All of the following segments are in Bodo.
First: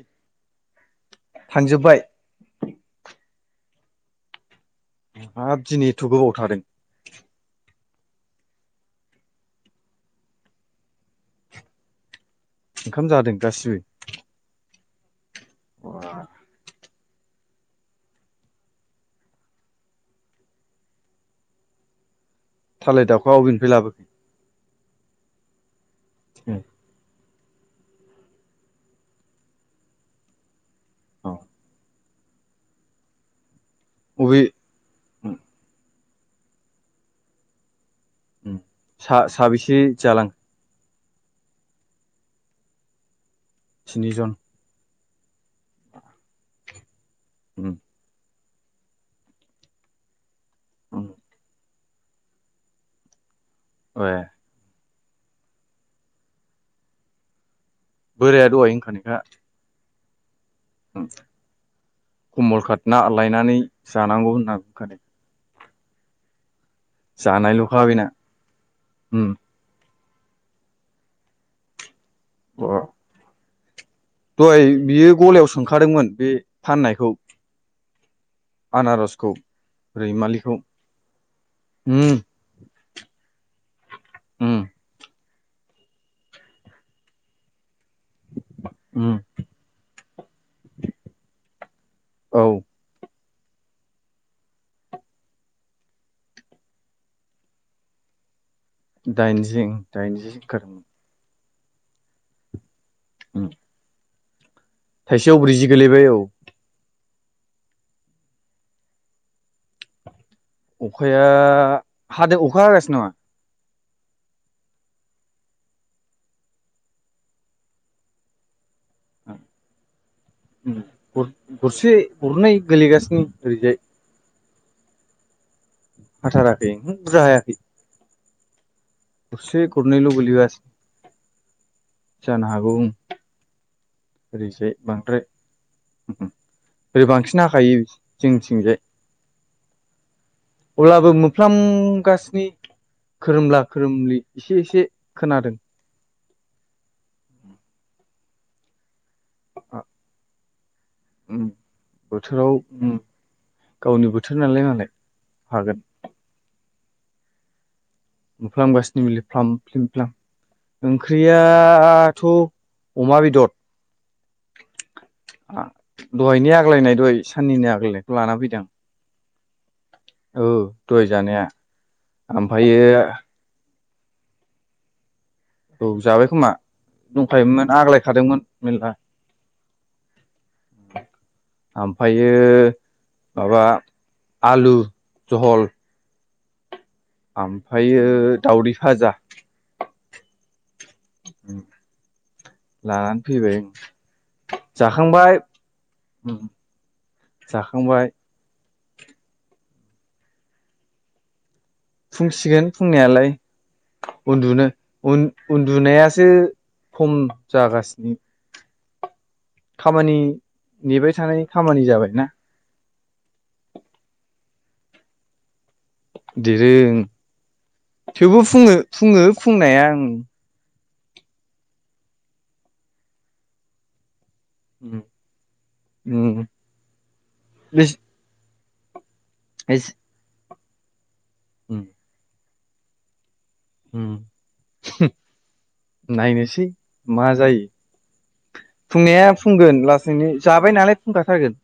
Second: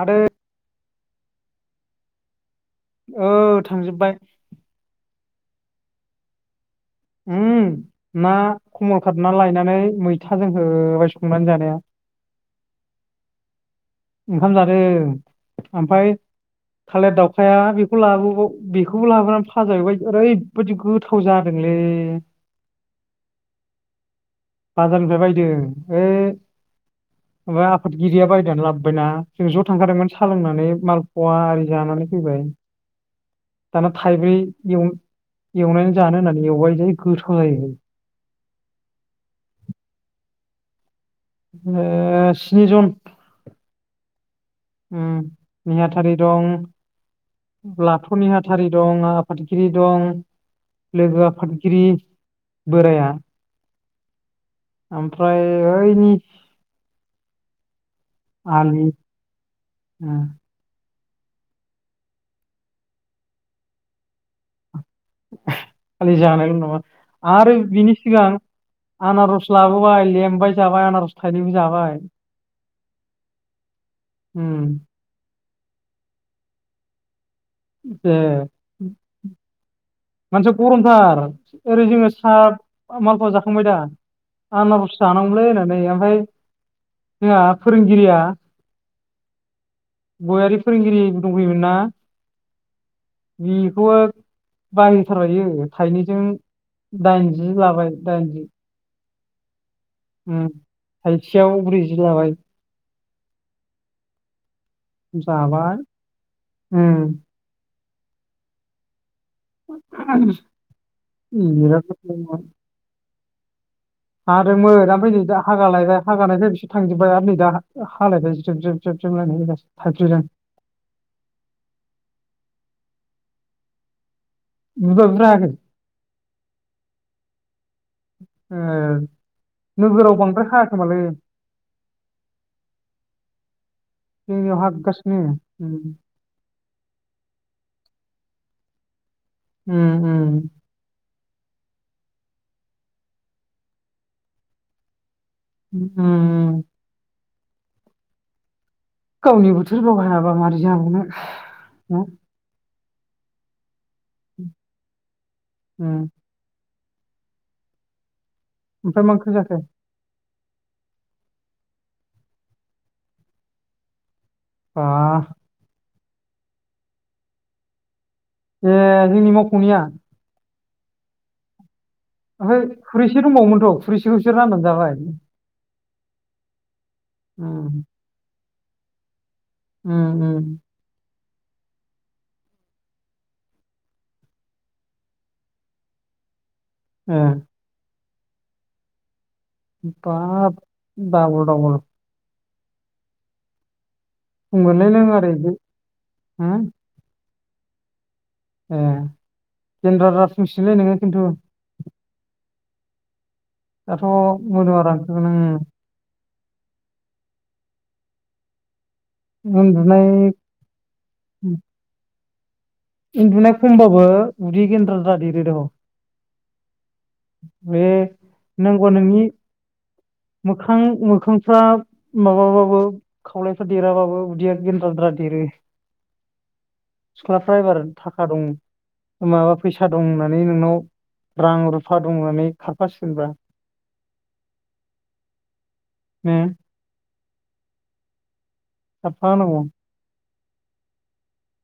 आरो फानजोब्बाय। औ थांजोबबाय। हाब दिनै एथ' गोबाव थादों। उम ना कमल खाना लायनानै मैथाजों होबाय संनानै जानाया। ओंखाम जादों दासो। ओंखाम जादों ओमफाय। थालिर दावखाया बेखौ लाबोबाव बेखौबो लाबोनानै फाजाहैबाय ओरैबायादि गोथाव। गोथाव जादोंलै। थालिर दाउखौ अबेनिफ्राय लाबोखो। बाजारनिफ्राय बायदों ओ माबा आफादगिरिया बायनानै लाबोदों। जाबायना जों ज' थांखादोंमोन सालोंनानै माल औ पवा आरि जानानै फैबाय। दाना थाइब्रै अबे एव एवनानै जानो होननानै एवबाय जा गोथाव जायोलै उम सा साबेसे जालां। ओ स्नि जन। स्नि जन। उम निहाथारि दं ए लाथ' निहाथारि। नेथारि दं आफादगिरि दं लोगो आफादगिरि बोराया। ए ओमफ्राय ओइनि। बोराया दहाय ओंखानायखा। उम। कमल खात ना लायनानै जानांगौ होनना बुंखादों। खालि जानायल' नामा आरो जानायल'खा बिनि बेना सिगां उम आनारस। लाबोबाय लेमबाय जाबाय आनारस थाइनैबो जाबाय। बा। दहाय उम बियो गलायाव सोंखादोंमोन बे फाननायखौ। ए। आनारसखौ। मानसिया रैमालिखौ गरमथार ओरै जोङो उम सा मालफवा जाखांबाय दा। उम आनारस जानांगौमोनलै होननानै ओमफ्राय जोंहा फोरोंगिरिया। उम। गयारि फोरोंगिरि दंफैयोमोन ना औ बिखौवो। बायथारबाय बियो थाइनैजों दाइनजि लाबाय दाइनजि। दाइनजिं दाइनजि जखारोम। थाइथियाव ब्रैजि लाबाय। उम। थाइसेयाव ब्रैजि जाबाय गोलैबाय औ उम। [unintelligible] अखाया बिराद हादो गोथावमोन अखा हागासिनो नामा। हादोंमोन ओमफ्राय नै दा हागा लायबाय हागा हागानायखाय बिसोर थांजोबबाय आरो नै दा हालायबाय ज्रेब ज्रेब। [unintelligible] उम गर गरसे गरनै गोलैगासिनो ओरैजाय। बुरजा बुरजा हायाखै। हाथाराखै उहो बुरजा हायाखै। ए गरसे गरनैल' नोगोराव बांद्राय गोलैगासिनो हायाखोमालै। जानो हागौ ओं जोंनियाव ओरैजाय हागासिनो बांद्राय उम। ओरै बांसिन हाखायो जोंनिथिंजाय उम अब्लाबो मो फ्लामगासिनि खोरोमला खोरोमलि एसे एसे खोनादों ओम गावनि बोथोर गाव हायाबा माबोरै जाबावनो उम न बोथोराव ओम गावनि बोथोर नालाय मालाय हागोन उम मोफ्लम गासिनो ओमफ्राय मा बिलाय ओंख्रि फ्लाम जाखो फ्लिम फ्लाम ओंख्रियाथ' अमा बेदर वाह दहायनि आग्लायनाय दहाय साननिनो आग्लायनायखौ लाना फैदों ए जोंनि मावख'निया औ दहाय जानाया ओमफ्राय ओमफ्रायो खुरैसे दंबावोमोनथ' खुरैसेखौ बिसोर राननानै जाबाय औ जाबाय खोमा उम दंखायोमोन आग्लायखादोंमोन मेरला उम उम आमफायो माबा आलु जहल ए ओमफायो दावदै भाजा बाब दाबल दाबल लानानै फैबाय बुंगोनलै नों ओरै जाखांबाय बे उम हो जाखांबाय ए गेन्द्र द्रा फुंसिगोनलै नोङो खिन्थु फुंसिगोन फुंनायालाय दाथ' उन्दुनो मोदोमा रानखागोन उम उन-उन्दुनायासो खम जागासिनो उन्दुनाय खामानि नेबाय थानायनि खामानि जाबाय ना उन्दुनाय खमबाबो उदै गेन्द्रा द्रा देरो दह' देरो ओं बे थेवबो फुङो नांगौबा नोंनि फुङो फुंनाया ओं मोखां मोखांफ्रा माबाबाबो खावलायफ्रा देराबाबो उदैया ओं गेन्द्राद्रा देरो उम सिख्लाफ्रा एबार थाखा दं माबा फैसा दं होननानै नोंनाव रां रुफा दं होननानै खारफासिगोनब्रा उम ने नायनोसै मा जायो खारफा फुंनाया होनांगौ फुंगोन लासैनो जाबाय नालाय बुंखाथारगोन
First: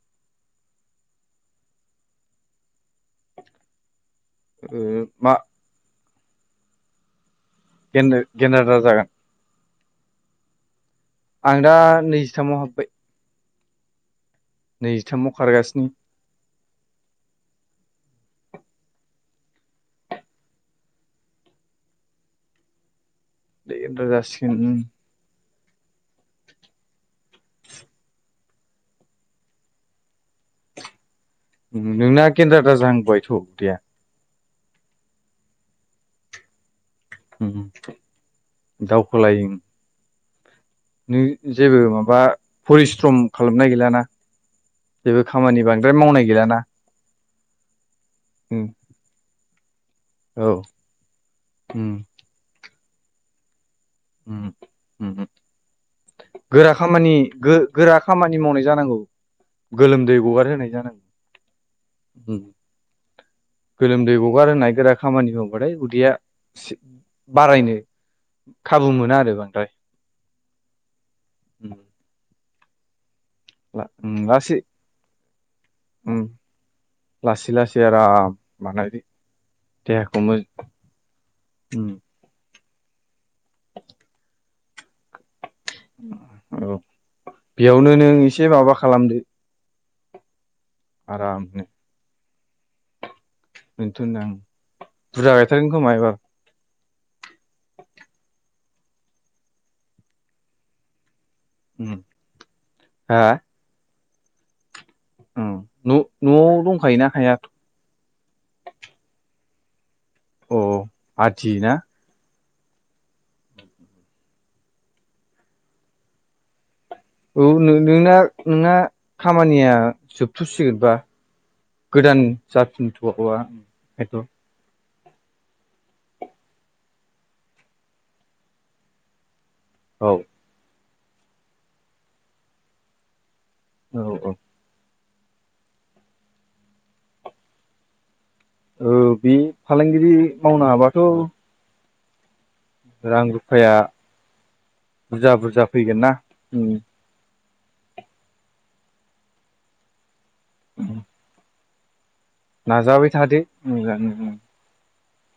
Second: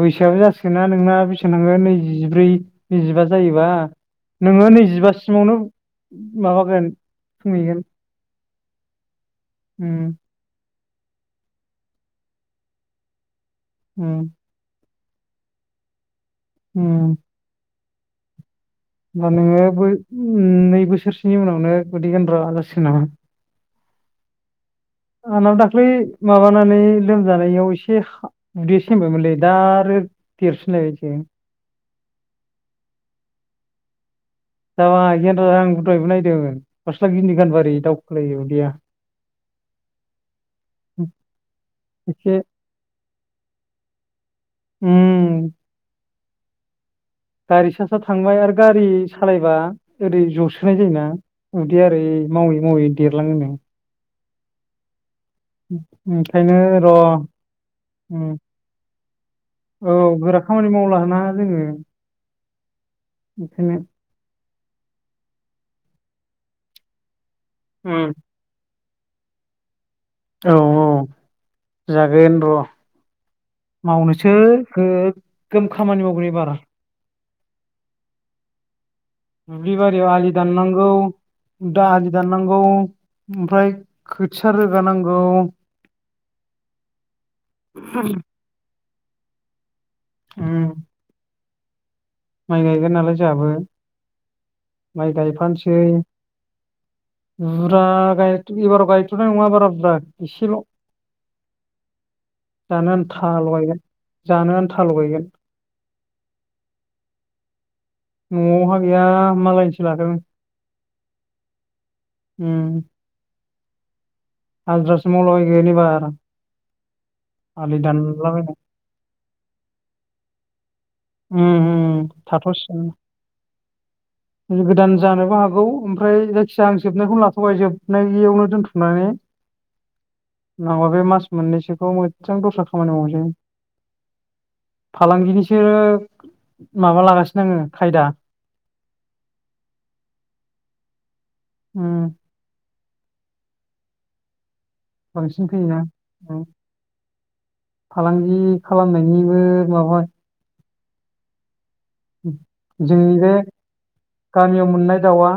बैसोआबो जासिगोन ना नोंना बेैसेबां थांगोन नैजिब्रै नैजिबा जायोबा नोङो ओ मा नैजिबासिमावनो माबागोन फुंहैगोन गेन्दो गेन्द्रा द्रा जागोन उम आं दा नैजिथामाव हाबबाय उम नैजिथामाव खारगासिनो उम होमबा नोङो बो नै बोसोरसोनि उनावनो उदै गन्द्रा जासिगोन नामा उदै गेन्द्रा जासिगोन ओम आंनाबो दाख्लै माबानानै लोमजानायाव एसे हा उदैया सेमबायमोनलै दा आरो देरफिनलायबायसो ओम नोंना गेन्द्रा द्रा जाहांबायथ' उदैया जाबाय गजेन्द्र द्रा आंबो दहैबो नायदोंमोन गस्ला गेन्दि उम गानबा ओरै दावखो लायो उदैया दावखोलायो नों जेबो माबा एसे परिस्रम खालामनाय गैलााना जेबो उम खामानि बा फ्राय मावनाय गैलाना गारि सा सा थांबाय आरो उम गारि सालायबा ओरै औ जसोनाय जायोना उम उदैया ओरै मावै मावै देरलाङो नो उम उम उम ओंखायनो गोरा र' खामानि गो-गोरा उम खामानि मावनाय जानांगौ औ गोलोमदै गोरा खामानि मावलाना जोङो। ओम बिखायनो लोमदै गगार होनाय गोरा खामानि हमबाथाय उदैया बारायनो उम खाबु मोना आरो बांद्राय औ औ जागोन र' मावनोसै लासै गोगोम खामानि मावगोन एबार लासै लासै आराम बानायदी दुब्लि बारियाव आलि दाननांगौ दा दाननांगौ ओमफ्राय खोथिया रोगानांगौ औ बेयावनो नों एसे माबा खालामदो ओम आरामनो माइ गायगोन नालाय जाहाबो बेथ'दों आं बुरजा गायथारगोन खोमा एबार बुरजा एबाराव गायथ'नाय नङा बारा बुरजा एसेल' जानो हा आन्था ल लगायगोन जानो आन्था लगायगोन ओम न' न'आव दंखायोना हायाथ'? न'आव हा गैया मालायनिसो लादों। औ औ आदि ना? ओम हाजदरासो मावलाबायगोन एबार [unintelligible] औ नों आलि नोंना दानलाबायनाय -नोंना खामानिया जोबथ'सिगोनबा उम उम गोदान थाथ'सिगोन जाफिनथ'दवा बेथ' गोदान जानोबो हागौ ओमफ्राय जायखिजाया आं जोबनायखौनो लाथ'बाय जोबनायावनो दोनथुमनानै औ नांगौबा बे मास मोननैसोखौ मोजां दस्रा खामानि मावनोसै औ औ फालांगिनिसो माबा लागासिनो आङो खायदा औ बे फालांगिरि मावनी हाबाथ' ओम रां -रुफाया बुरजा- बांसिन बुरजा फैयोना फैगोन ना उम ओम फालांगि खालामनायनिबो माबा ओम जोंनि बे गामियाव मोननाय दाउआ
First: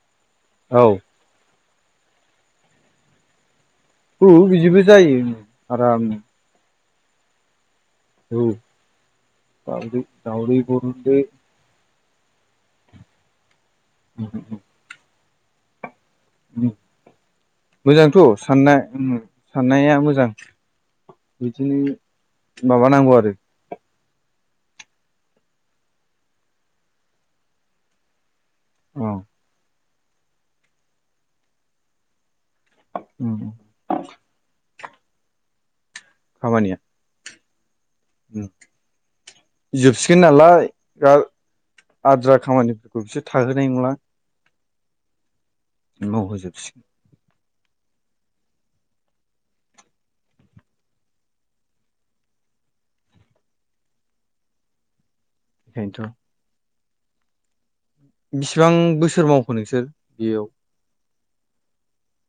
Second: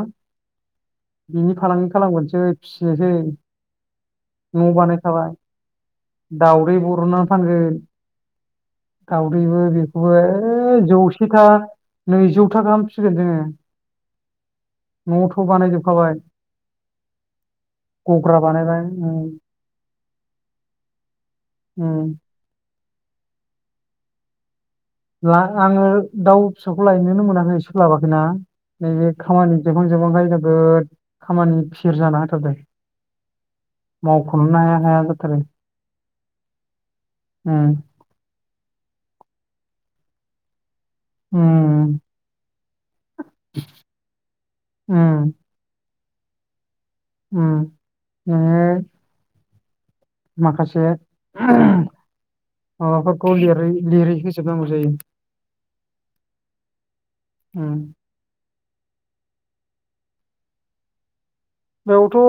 औ बिनि फालांगि खालामग्रोनोसै फिसिनोसै औ बिजोंबो जायो आरामनो दाावदै बरननानै फानगोन औ दावउदैबो दावदै बेखौबो दावदै ओइ बरनदो जौसेथा- नैजौथा गाहाम फिगोन जोङो ओम ओम न'थ' बानायजीबखाबाय ओम मोजांथ' सान्नाया बानायबाय ओम उम साननाया मोजां उम बिदिनो माबानांगौ आरो ब्ला लाङो दाउ फिसाखौ लायनोनो मोनाखै सोलाबाखैना औ नैबे खामानि जोब हां जोबहांखाय जोबोद खामानि फिर जाना होथारदों। उम। मावख'नोनो हाया हाया जाथारो। खामानिया? उम। उम जोबसिगोन नालाय दा उम आद्रा खामानिफोरखौ बिसोर थाहोनाय नंला। उम। मावहोजोबसिगोन। उम नोङो माखासे माबाफोरखौ लिरै लिरै होजोबनांगौ जायो। बेनथ'। उम। बेसिबां बोसोर मावखो नोंसोर बेयाव? बेयावथ'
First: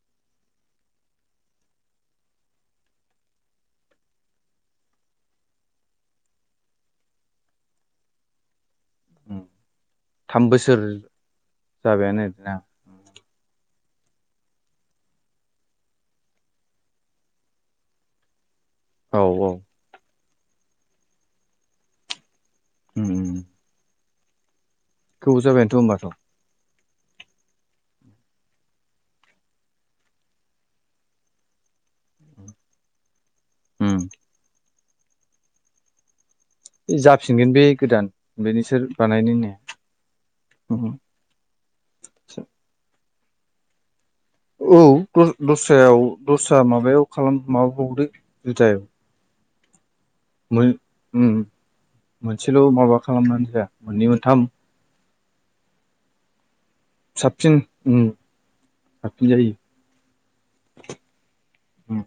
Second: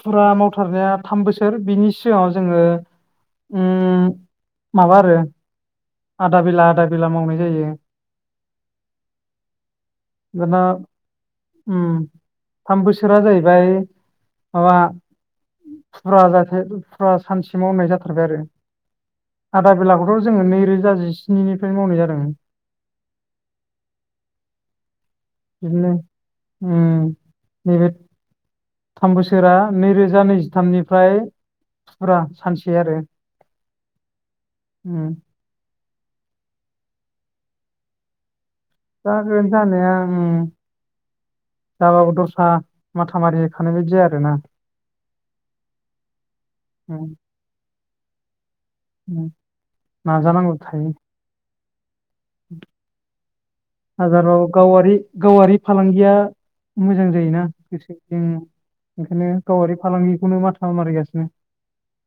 फुरा मावथारनाया थाम बोसोर बिनि सिगाङाव जोङो उम माबा आरो आदा बेला आदा बेला मावनाय जायो। थाम बोसोर [unintelligible] उम जाबायानो आरोना थाम बोसोर आ जाहैबाय माबा फुरा जासे फुरा सानसे मावनाय जाथारबाय आरो। औ आदा बेलाखौथ' जोङो नैरोजा जिस्निनिफ्रायनो मावनाय जादों। उम। जाबायानोथ' बिदिनो होनबाथ' उम नैबे थाम बोसोरा नैरोजा नैजिथामनिफ्राय फुरा सानसे आरो। उम। उम। जाफिनगोन बे गोदान बिनि सोर। जागोन जानाया उम। जाबाबो दस्रा माथा मारि खानाय बायदि जाया आरोना। औ द-दस्रायाव दस्रा उम माबायाव खालाम माबा बावदो जुदायाव। उम नाजानांगौ थायो। उम मोनसेल' माबा खालामनानै जाया मोननै बाजाराव मोनथाम गावारि गावारि फालांगिया मोजां जायोना साबसिन गोसो साबसिन जोंनि ओंखायनो जायो गावारि फालांगिखौनो माथा मारिगासिनो। उम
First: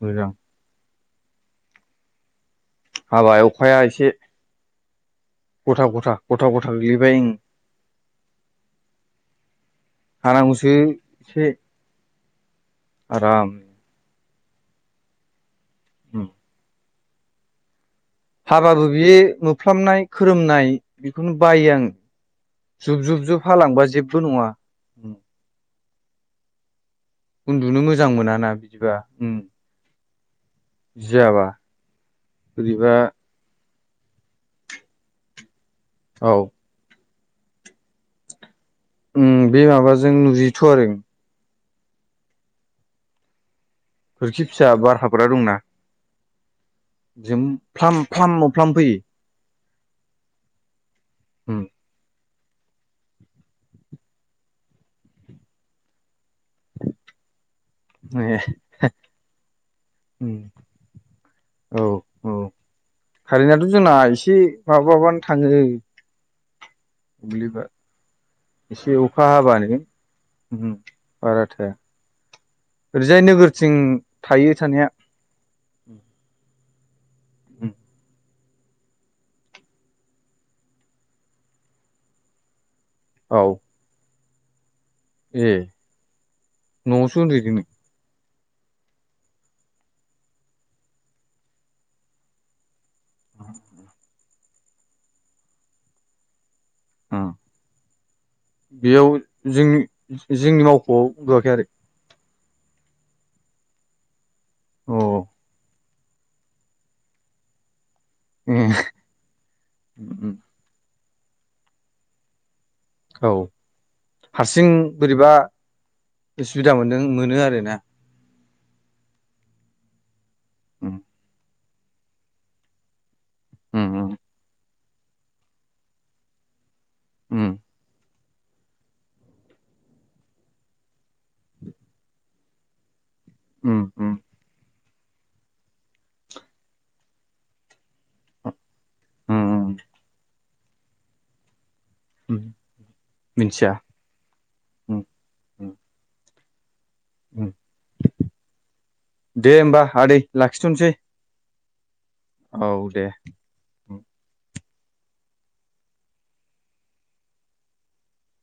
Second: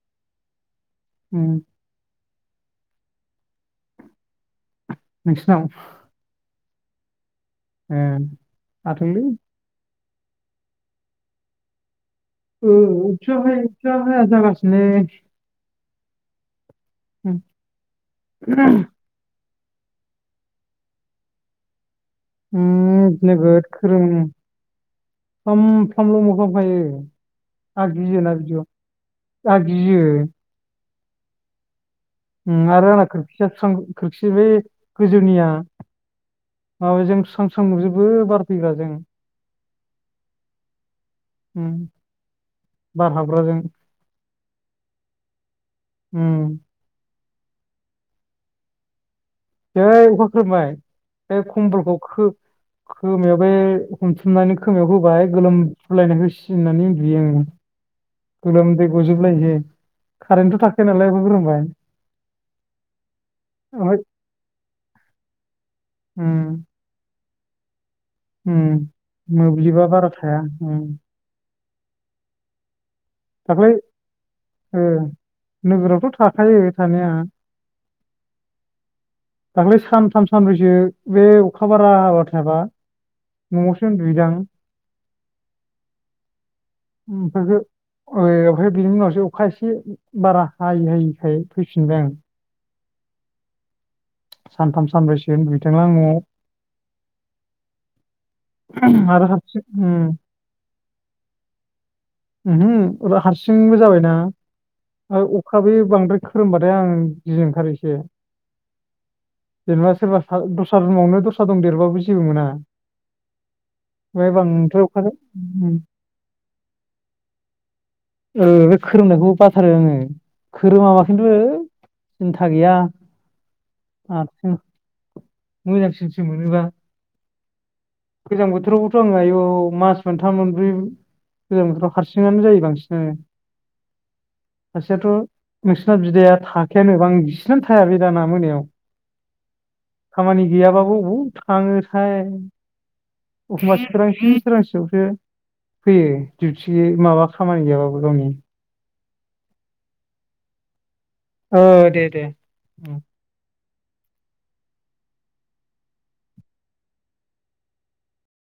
मोजां। उम। हाबाय अखाया एसे। नोंसिनाव गथा गथा, गथा गथा गोग्लैबाय उम। ओ हाथोंलै। हानांगौसो एसे। ओ अखाया आराम हाया अखाया हाया जागासिनोलै। ओम उम हाबाबो बि मोफ्लाबनाय खोरोमनाय बेखौनो बायो आङो। जुब उम -जुब -जुब हालांबा जेबबो नङा। फ्लाम-फ्लामल' मोफ्लाम खायो उन्दुनो मोजां मोनाना बिदिबा उम आं गियो गियाबा उम आरो आंना खोरखिया खां खोरखि बेै गोजौनिया औ औ जों स्रां स्रां नुजोबो बारफैब्ला जों उम बे माबाजों नुजायोथ' आरो उम बार हाबग्राजों खिरखि फिसा बार हाबग्रा दंना? उम जोम फ्लाम फ्लाम मोफ्लाम फैयो? जै अखा खोरोमबाय बे उम खमबलखौ खोब खोमायाव बे हमथुमनानै खोमायाव होबाय गोलोम फुलायनाय होसि होसिननानै उन्दुयो आं गोलोमदै गजोबलायनोसै उम कारेन्टथ' थाखाया नालाय अखा खोरोमबा। औ औ कारेन्टआथ' जोंना ओमफ्राय एसे माबा बानो थाङो। उम जेनेबा इसे अखा उम हाबानो मोब्लिबा बारा थाया उम बारा थाया ओरैजाय दाख्लै नोगोरथिं थायो ओ थानाया नोगोरावथ' थाखायो थानाया। दाख्लै सानथाम सानब्रैसो बे अखा बारा हाबायथाबा। औ न'आवनो उन्दुयो दां ए न'आवसो उम उन्दुहैदों फायसो नों ओ ओमफ्राय बिनि उनावसो अखा एसे बारा हायि हायिखाय फैफिनबाय आं सानथाम सानब्रैसो उन्दुहैदोंलां न'आव उम बेयाव आरो हारसिं जिं उम जिमनि मावख'आव उन्दुवाखै आरो उमहो अब्ला हारसिंबो जाबायना अ आरो अखाबो। बांद्राय खोरोमबाथाय आं गिनो ओंखारो एसे ए जेनबा‌ सोरबा उम सा दस्रा रुमावनो दस्रा दंदेरोब्लाबो जेबो मोना औ ओमफ्राय हारसिं बांद्राय अखा बोरैबा उम, उसुबिदा मोनदों मोनो आरो ना। ओ बे खोरोमनायखौ बाथारो आङो उम खोरोमाबा खिन्थु ओ सिन्था गैया आं उम हारसिं मोजांसिनसो मोनोबा उम गोजां बोथोरावबोथ' आङो आयु मास मोनथाम मोनब्रै ओजों बोथ' हारसिंआनो जायो बांसिनानो उम सासेयाथ' नोंसोरना बिदाया थाखायानो बां जिसिनानो थाया बे दाना मोनायाव उम उम‌ खामानि गैयाबाबो बबाव थाङोथाय उम मिथिया एखमबा सोरांसि उम सोरांसियावसो उम फैयो दिउटि माबा उम खामानि गैयाबाबो गावनि दे होमबा आदै लाखिथ'नोसै। ओ दे दे। औ उम दे।